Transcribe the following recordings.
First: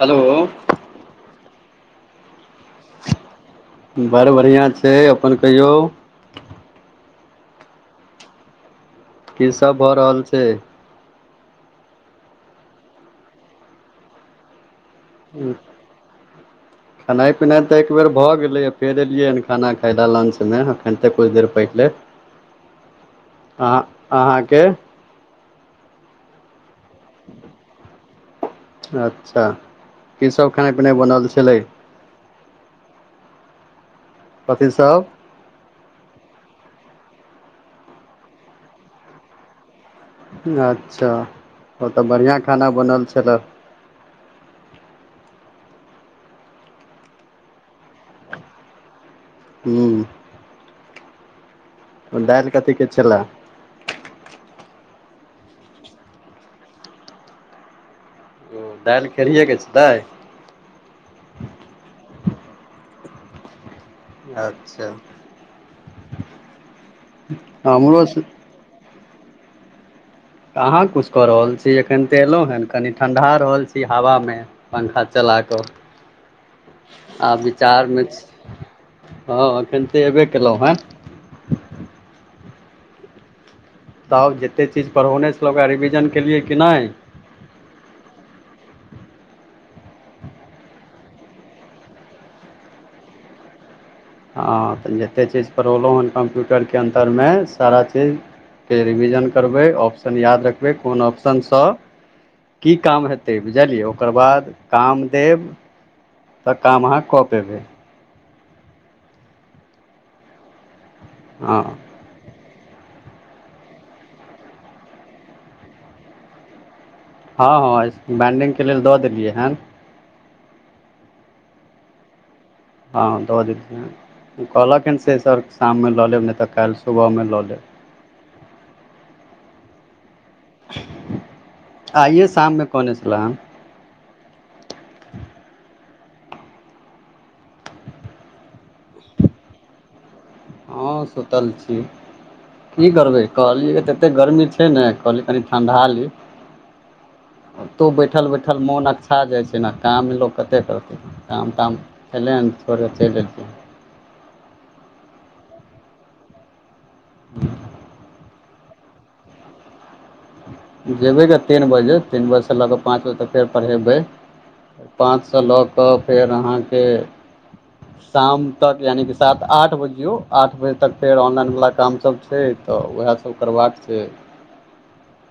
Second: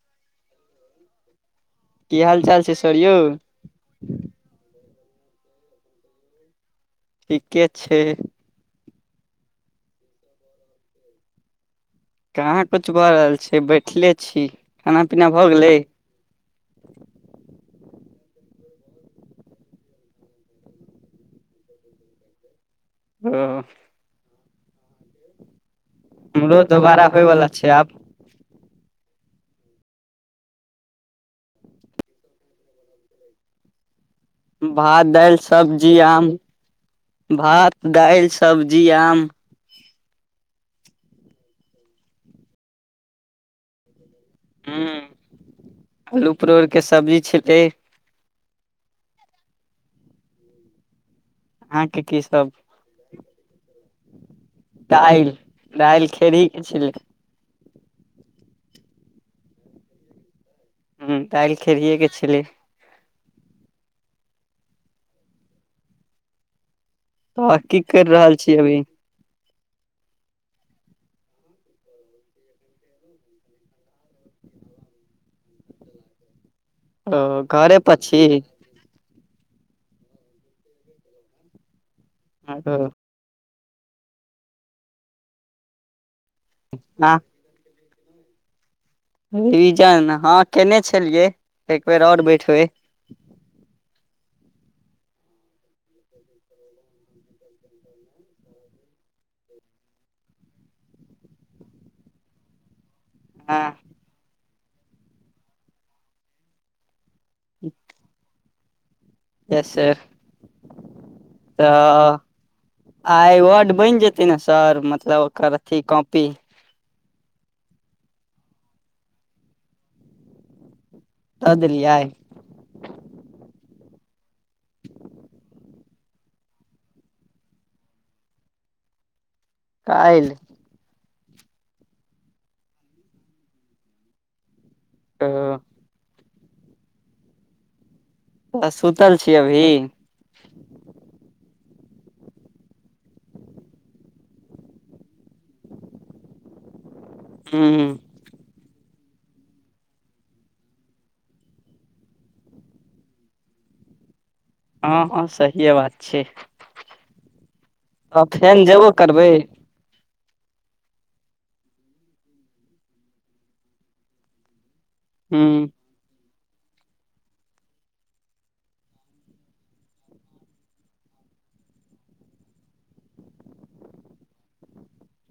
Hello. कि हाल चाल छै सर यौ बड़ बढ़िया छै अपन कहियौ ठीके छै। कि सभ भऽ रहल छै कहा कुछु भऽ रहल छै बैठले छी खाना पीना भऽ गेलै [inaudible] खेनाइ पिनाई तऽ एकबेर भऽ गेलै फेर एलियै हँ खाना खा लए लंचमे अखन ते किछु देर पहिले ओ अ अहाँकेँ हमरो दोबारा होइवाला छै आब अच्छा कि सभ खेनाइ पिनाइ बनल छलै कथी भात सब दालि सब्जी आम भात दालि सब्जी आम। अच्छा ओ तऽ बढ़िआ खाना बनल छलए हू आलू परोरके सब्जी छलै हूँ। अहाँकेँ कि सभ दालि कथीके छलए दाइल खेरही के छेले ओ दालि खेरेके छै ह तल खरिय छलै अच्छा तऽ की करि हमरो रहल छी अभी तऽ कहाँ कुछ कऽ रहल छी एखन तऽ एलहुँ हेन कनि ठंढा रहल छी हवा मे पंखा चला कऽ ओ आ घरे पर विचारमे छी हँ एखन ते एबे केलहुँ हँ ह त जते चीज पढ़ौने छलौ ओकरा रिविजन केलियै की ह रिविजन हँ केने छलियै एक बेर आओर बैठबै हँ तऽ जतेक चीज पढ़लहुँ हन कम्प्यूटरके अन्दरमे सारा चीज के रिविजन करबै ऑप्शन याद रखबै कोन ऑप्शनसँ की काम हेतै हँ बुझलियै ओकर बाद काम देब तऽ काम अहाँ कऽ पेबै यस सर हँ तऽ आइ वर्ड बनि जेतै ने सर मतलब ओकर अथी कॉपी हँ हँ बैंडिङंगके लेल दऽ देलियै हँ द देलीयै हँ दऽ देलियै कहलक ह से सर शाममे लऽ लेब नहि तऽ काल्हि सुबहमे लऽ लेब काल्हि आइए शाममे कने छल‌ए हन तऽ तऽ सुतल छियै अभी हँ सुतल छी की करबै कहलियै एते गर्मी छै ने कहलिय कनि ठण्डा ली हूँ अतो बैठल बैठल देखल मोन अक्छा जाइ छै ने काम लोग कते करतै काम ताम चलै छोड़े चलि अतियै हँ हँ सहिए बात छै तऽ फेन जेबो करबै जेबै क तीन बजे तीन बजेसँ लऽ कऽ पाँच बजे तक फेर पढ़ेबै पांच स हूँ लऽ के फेर अहाँ के शाम तक यानि कि सात आठ बजियौ आठ बजे तक फेर ऑनलाइनवला काम सब छै तऽ वएह सब सब करबाक छै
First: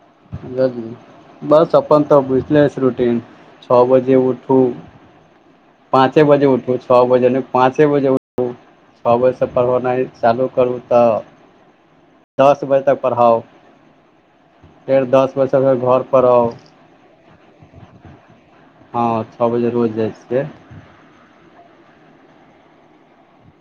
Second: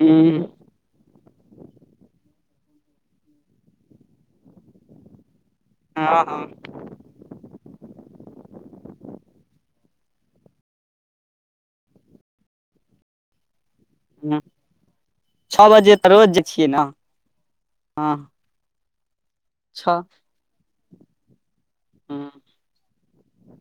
ह बस अपन तऽ बुझले अछि रूटीन छओ बजे उठू हँ पाँचे बजे हँ उठू छ बजे पाँचे बजे उठू छओ बजेसँ पढ़ेनाइ चालू करू तऽ दस बजे तक पढ़ाउ ह फेर दस बजेसँ छओ फेर बजे तऽ घरपर रोज जे आउ छियै ने हँ हँ छओ बजे रोज जाइ छियै ह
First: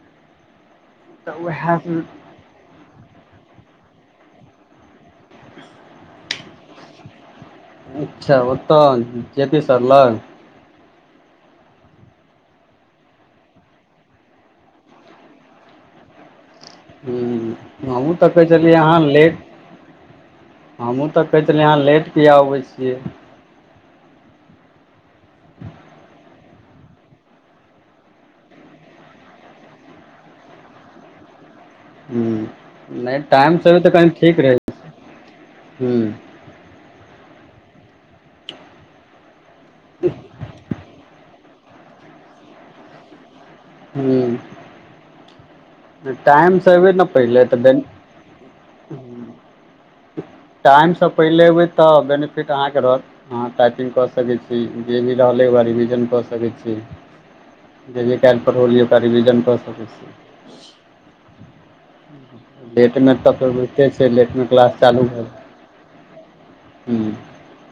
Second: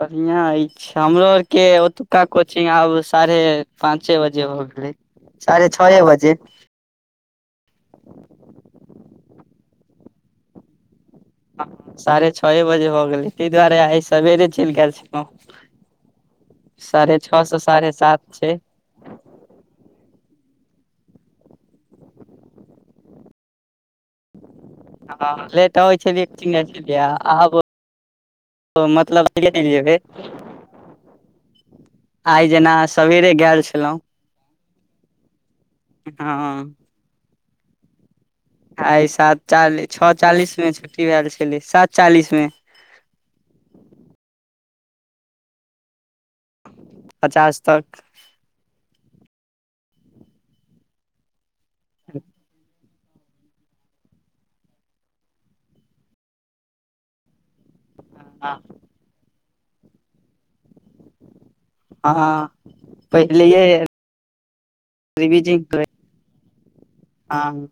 बढ़िआं अछि छै हमरो आरके ओतुका कोचिंग आब साढ़े पाँचे बजे हो गेलै साढ़े छए बजे अच्छा ओतऽ जे पी सर लग साढ़े छए बजे हो गेलै ताहि दुआरे आइ सेरे चलि गेल छल ह्म साढ़े हमहुँ सात तऽ कहै छै छलियै अहाँ लेट हमहूँ तऽ कहैत छलियै अहाँ लेट किया अबै छियै हँ लेट अबै छै आब मतलब अए नहि जेबे जेना नहि सवेरे टाइम गेल तऽ छलहुँ कनि ठीक रहै छै ह आइ सात चालीस छओ चालीस मे छुट्टी भेल छलै सात चालिस मे हैं टाइमसँ बे ने पहिले पचास तऽ तक टाइमसँ पहिले अयबै तऽ बेनिफिट अहाँकेँ रहत ह टाइपिंग कऽ सकैत छी जे भी रहलै ओकरा रिविजन कऽ सकैत छी जे भी काल्हि पढ़लिय ओकरा रिविजन कऽ सके छी हँ लेट मे तऽ पहिलैये बे छै लेट मे क्लास चालू भेल [unintelligible] हूँ। हैं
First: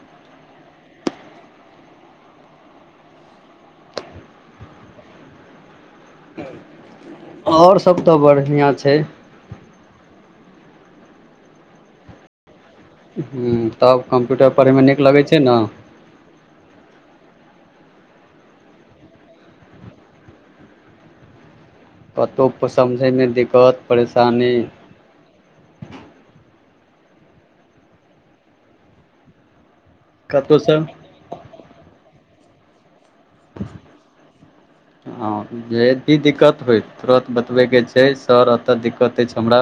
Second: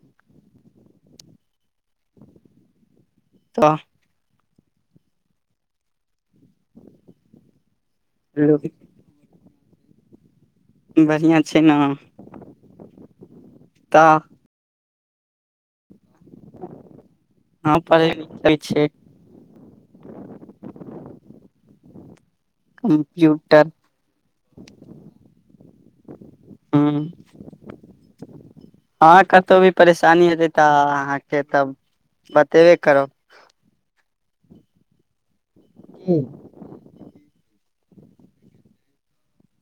तऽ। ओर सभ तऽ बढ़िआ छै बढ़िआ छै ने तब तऽ कम्प्यूटर पढ़ैमे नीक लगै छै ने ह पढ़ै लिखै छियै कतहु समझैमे कम्प्यूटर दिक्कत परेशानी। हु ह कतौ भी परेशानी हेतै तऽ कतहुसँ अहाँकेँ तब बतेबे करब ह जे भी दिक्कत ह तुरत बतबयके छै सर एतय दिक्कत अछि हमरा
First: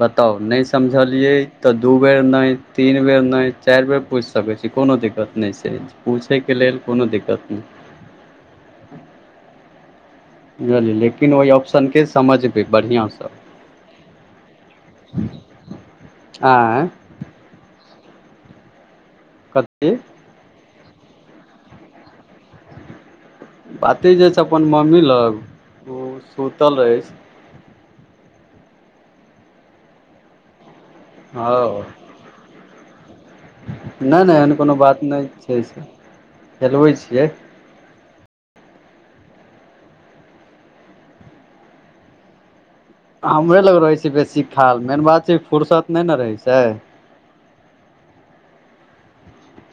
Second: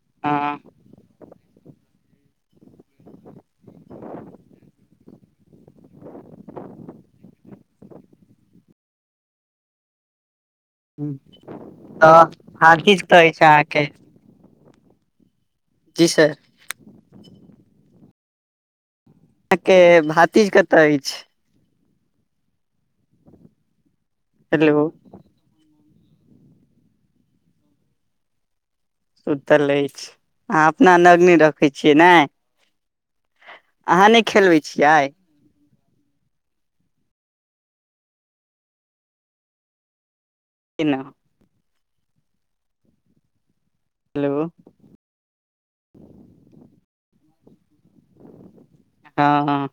बताउ नहि हँ समझ बुझलियै तऽ दू बेर नै तीन बेर नहि चारि बेर पूछि सकैत छी कोनो दिक्कत नहि छै। पूछैके लेलऽ कोनो दिक्कत नहि ह बुझलियै लेकिन ओहि ऑप्शनके तऽ समझबै भातिज कतऽ बढ़िआसँ अछि अहाँके ह जी सर। आ यहा के कथी भातिज कतय अछि भातिज जे छै अपन हेलो मम्मी लग ओ सुतल अछि। सुतल रहै छै अहा अपना नगनी हँ रखै छियै ने अहाँ नै नहि नै एहन खेलबै कोनो बात छियै नहि छै से हेलबैत छियै तना हमरे लग रहै छै बेसी हेलो खाल मेन बात छै फुरसत नहि ने रहै छै। ह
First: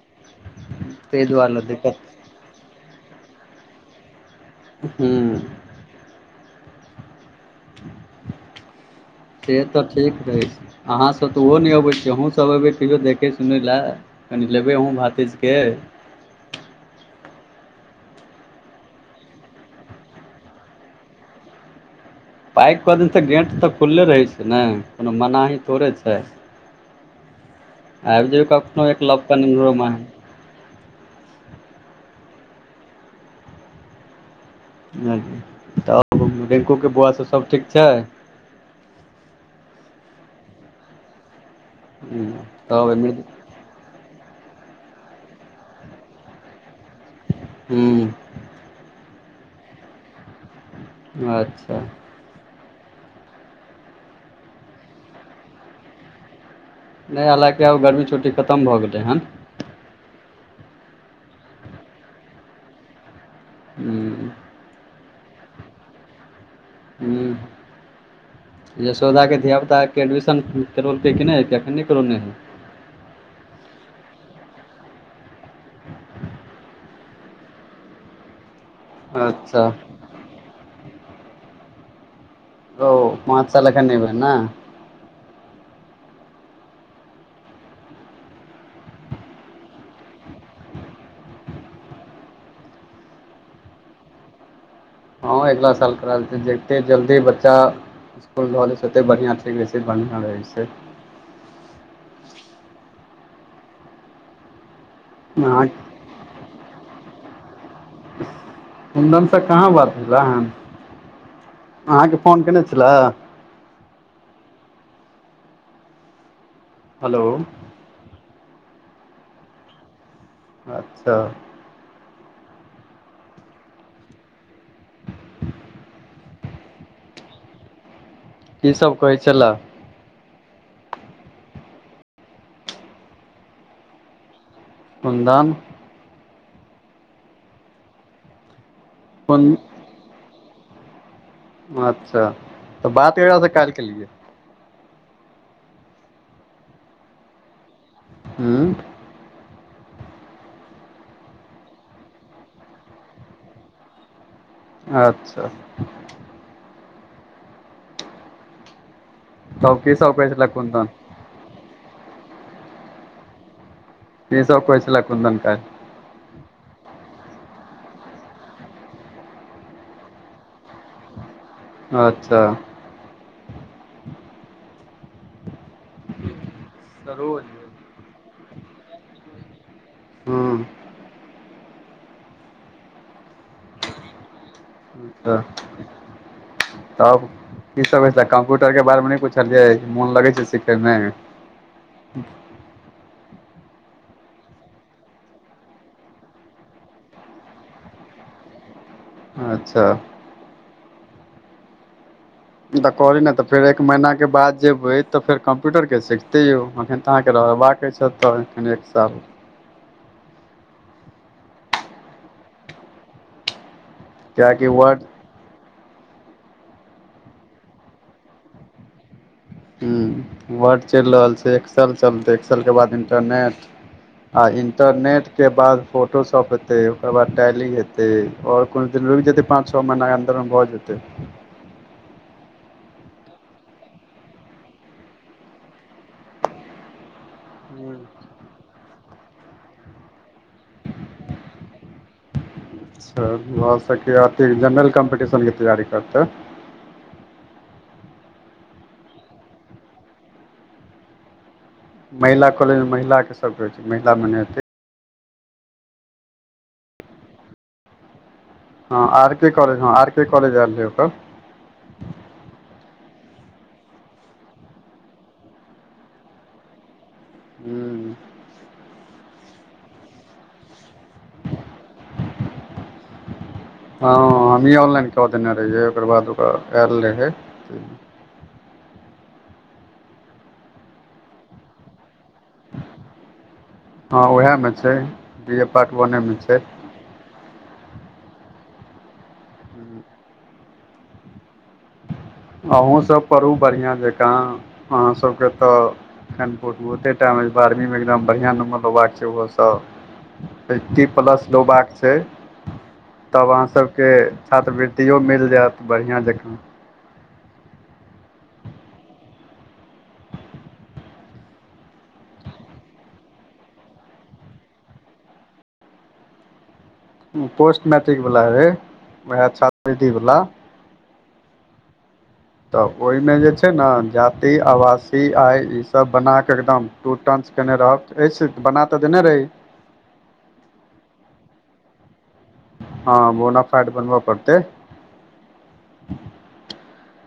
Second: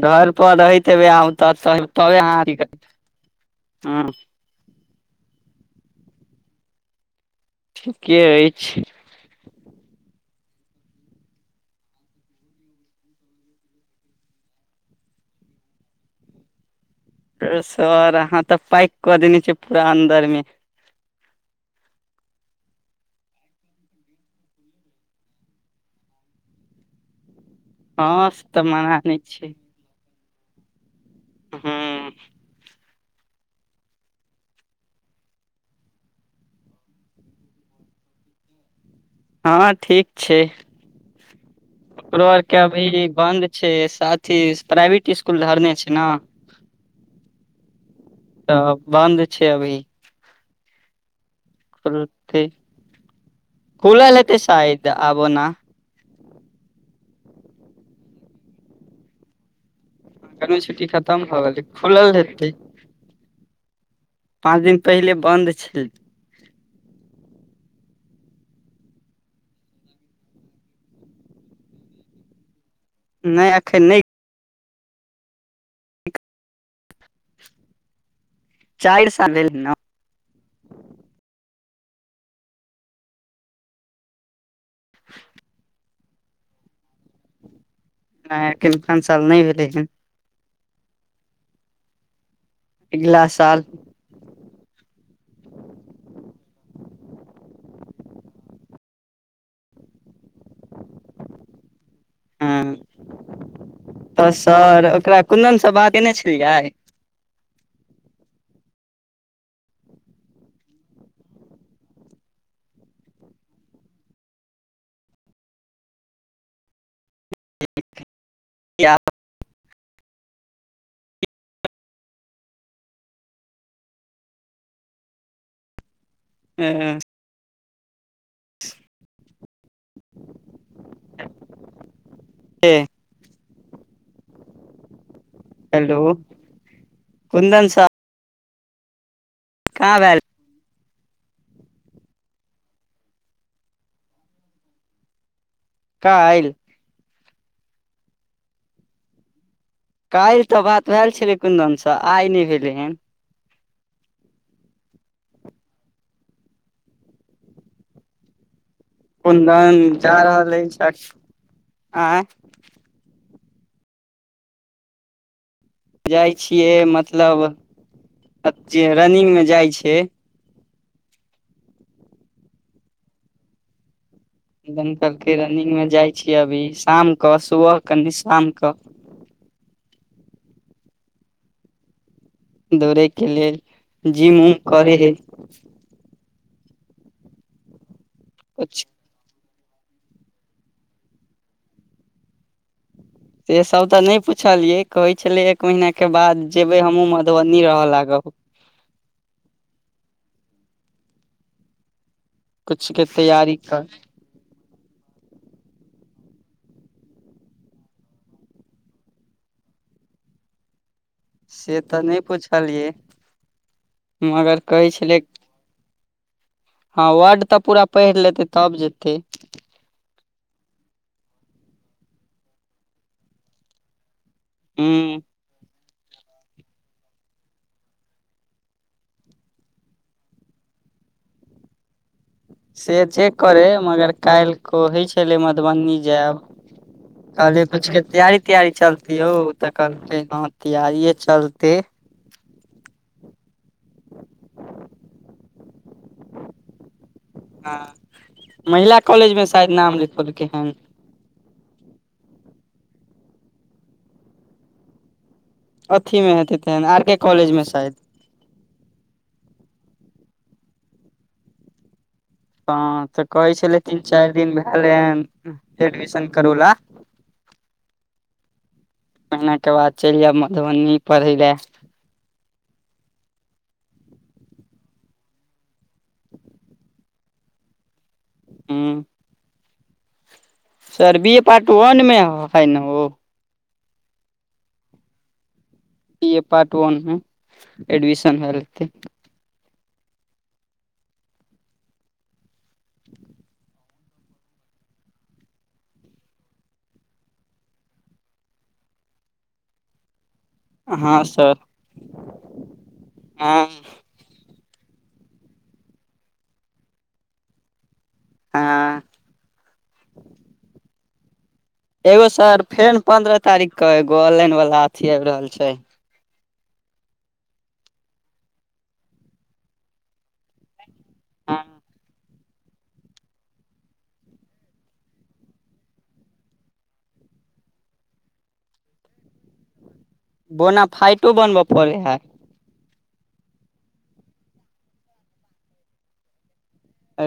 घर पर रहैतेबे आ ताहि दुआरे ते दिक्कत हू हू। के अछि। सेहत तऽ ठीक रहै छै। अहाँ सभ तऽ ओहो नहि अबैत छियै अहूँ सभ अबै कहियो देखै सुनै लए कनि लेबै अहूँ भातेज के सर अहाँ त पैक कऽ देने छिय पूरा अन्दर मे पइक कऽ दिन तऽ गेट तऽ खुले रहै छै ने कोनो मनाही थोड़े छै आब हँ जी से तऽ कखनो मना एक नहि लपकन छै इन्हरो माहे [unintelligible] [unintelligible] तब रिंकू केँ बौआ सब सब ठीक छै हँ ठीक छै [inaudible] ओकरो आर केँ तब अभी एहिमे बन्द छै साथी प्राइवेट इसकुल धरने छै न हूँ तऽ बन्द छै अभी अच्छा [unintelligible] खुलल हेतै शायद आब ओना नै हालाँकि आब गर्मी छुटी खतम भऽ गेलै हन गर्मी छुट्टी खतम भऽ गेलै खुलल हेतै हूँ पाँच दिन पहिले बन्द छै [unintelligible] यसौदा केँ धियापुता केँ एडमिशन करैलकै कि नै ह कि एखन नै करौने है नै अखैन नै चाइर साल भैले अच्छा न ओ पाँच साल अखैन नै भेलै ना नै एखैन पाँच साल नै भेलै हन ऐगिला साल हँ ऐगिला साल करा दैतै जते जल्दी बच्चा इसकुल धऽ लै छै ओते बढ़िआँ छैबै छै बढ़िआँ रहै छै ह [unintelligible] तऽ सर ओकरा अहाँ कुन्दनसँ बातेने छलियै [inaudible] कुन्दन से कहाँ बात भेला हन अहाँकेँ फोन कने छलै हेलो [unintelligible] अच्छ [unintelligible] की सब कहै छला [unintelligible] केँ कुन्दन हेलो [inaudible] कुन्दन स अपन कहाँ भैल अच्छा तऽ बात कैकर स काइल केँ लिए काइल हूँ काइल तऽ बात भैल छलै कुन्दन स आइ नै भेलै हेन अच्छा कुन्दन तब की सब जा कहै छलै रहल कुन्दन ऐछ [inaudible] आँ की सब क छलै कुन्दन काइल जाइ छियै मतलब [inaudible] रनिंग मे जाइ छै अच्छा एदम कहलकै रनिंग में जाइ छियै अभी शाम कऽ सरोज सुबह कनि शाम कऽ ह दौड़े के लेलऽ जिम उम करे है अच्छा तब कि सभ हो कम्प्यूटर के कुछ बारे मे कुछ सलियै मोन लगै छै सिखै मे। से सभ तऽ नहि पुछलियै कहै छलै एक महीना के बाद जेबे हमहूँ मधुबनी रह लाग अच्छा। ई तऽ कुछ के करी ने तऽ तैयारी फेर एक कर महिना हिके बाद जेबै तऽ फेर कम्प्यूटरके सिखतै यौ अखन तऽ अहाँकेँ रहबाके छै तऽ एखन एक साल से तऽ नहि पुछलियै मगर कियाकि कहे वर्ड छलै ह वर्ड तऽ पूरा पढ़ि लेतै तब जेतै ह वर्ड चलि रहल छै एक्साल चलतै एक्सालके बाद इन्टरनेट आ हूँ इन्टरनेट के बाद फोटोशॉप हेतै ओकर बाद डायइलि हेतै आओर कोनो दिन रुकि जेतै पाँच छओ महीना के अन्दर मे भऽ जेतै से चेक्क करे मगर काल्हि कह होइ छलै मधुबनी जायब ह। कहलि कुछके तैयारी तैयारी चलत यौ तऽ कहलकै ह तैयारिये चलते च वाँ सभके अथी जेनरल कम्पीटिशनके तैयारी करतै ह महिला कॉलेज मे शायद नाम लिखलकै हन महिला कॉलेज मे महिला के सभ छै महिला मेने हतै अथी मे हेते तेन आर के कॉलेज मे शायद। ह आर केॉलेज हँ आर के कॉलेज आयल रहै ओकर ह तऽ कहै छलै तीन चारि दिन भेल हन एडमिशन करैला ह महिना के बाद चलि जायब मधुबनी पढ़य लए [unintelligible] ह हमही ऑनलाइन कऽ देने रहियै ओकर बाद ओकरा आयल रह रहे ह सरबीए पार्ट वनमे हैन ओ ह उएहमे छै बी ए पार्ट वनेमे छै फोन मे एडमिशन भेलते। ह अहूँ सभ परहु बढ़िआ जकाँ अहाँ सभके तऽ एखन बहुते बहुते टाइम छै बारहवी मे एकदम बढ़िआ नम्बर लेबाक छै ओहोसभ अइ्टी हँ प्लस सर लडौबाक छै तब हँ अहाँ सभके छात्रवृत्तियो मिल जाएत बढ़िआ जकाँ ह एगो सर फेन पंन्द्रह तारीख के एगो ऑनलाइन वाला अथी आब रहल छै पोस्ट मैट्रिक वला है वएह छात्रवृत्री वाला ह तऽ ओहिमे जे छै ने जाति आवासीय आय ईसभ बना कऽ एकदम। टू टंच केने रहब एहिस बना तऽ देने रही बोना फाइटो बनबऽ पड़े है। हँ बोना फैट बनबऽ पड़तै। आ।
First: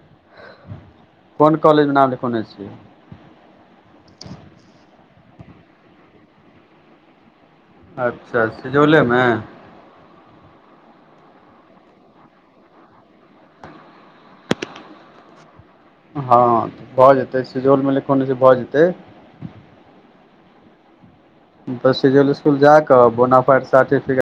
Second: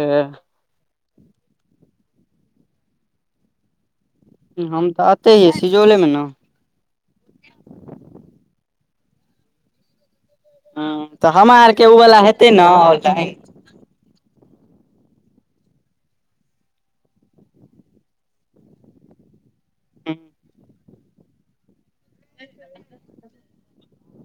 कोन कॉलेज मऽ नाम लिखोने छियै हम तऽ आते हियै सिजौले मे नऽ अच्छा सेजौले मे हँ तऽ हमरा आरके उ वला हेतै नऽ हँ भऽ जेतै सेजोल मे लिखेने छे भऽ जेतै तऽ सिजैल इस्कुल जैय कऽ बोना फाइट सर्टिफिकेट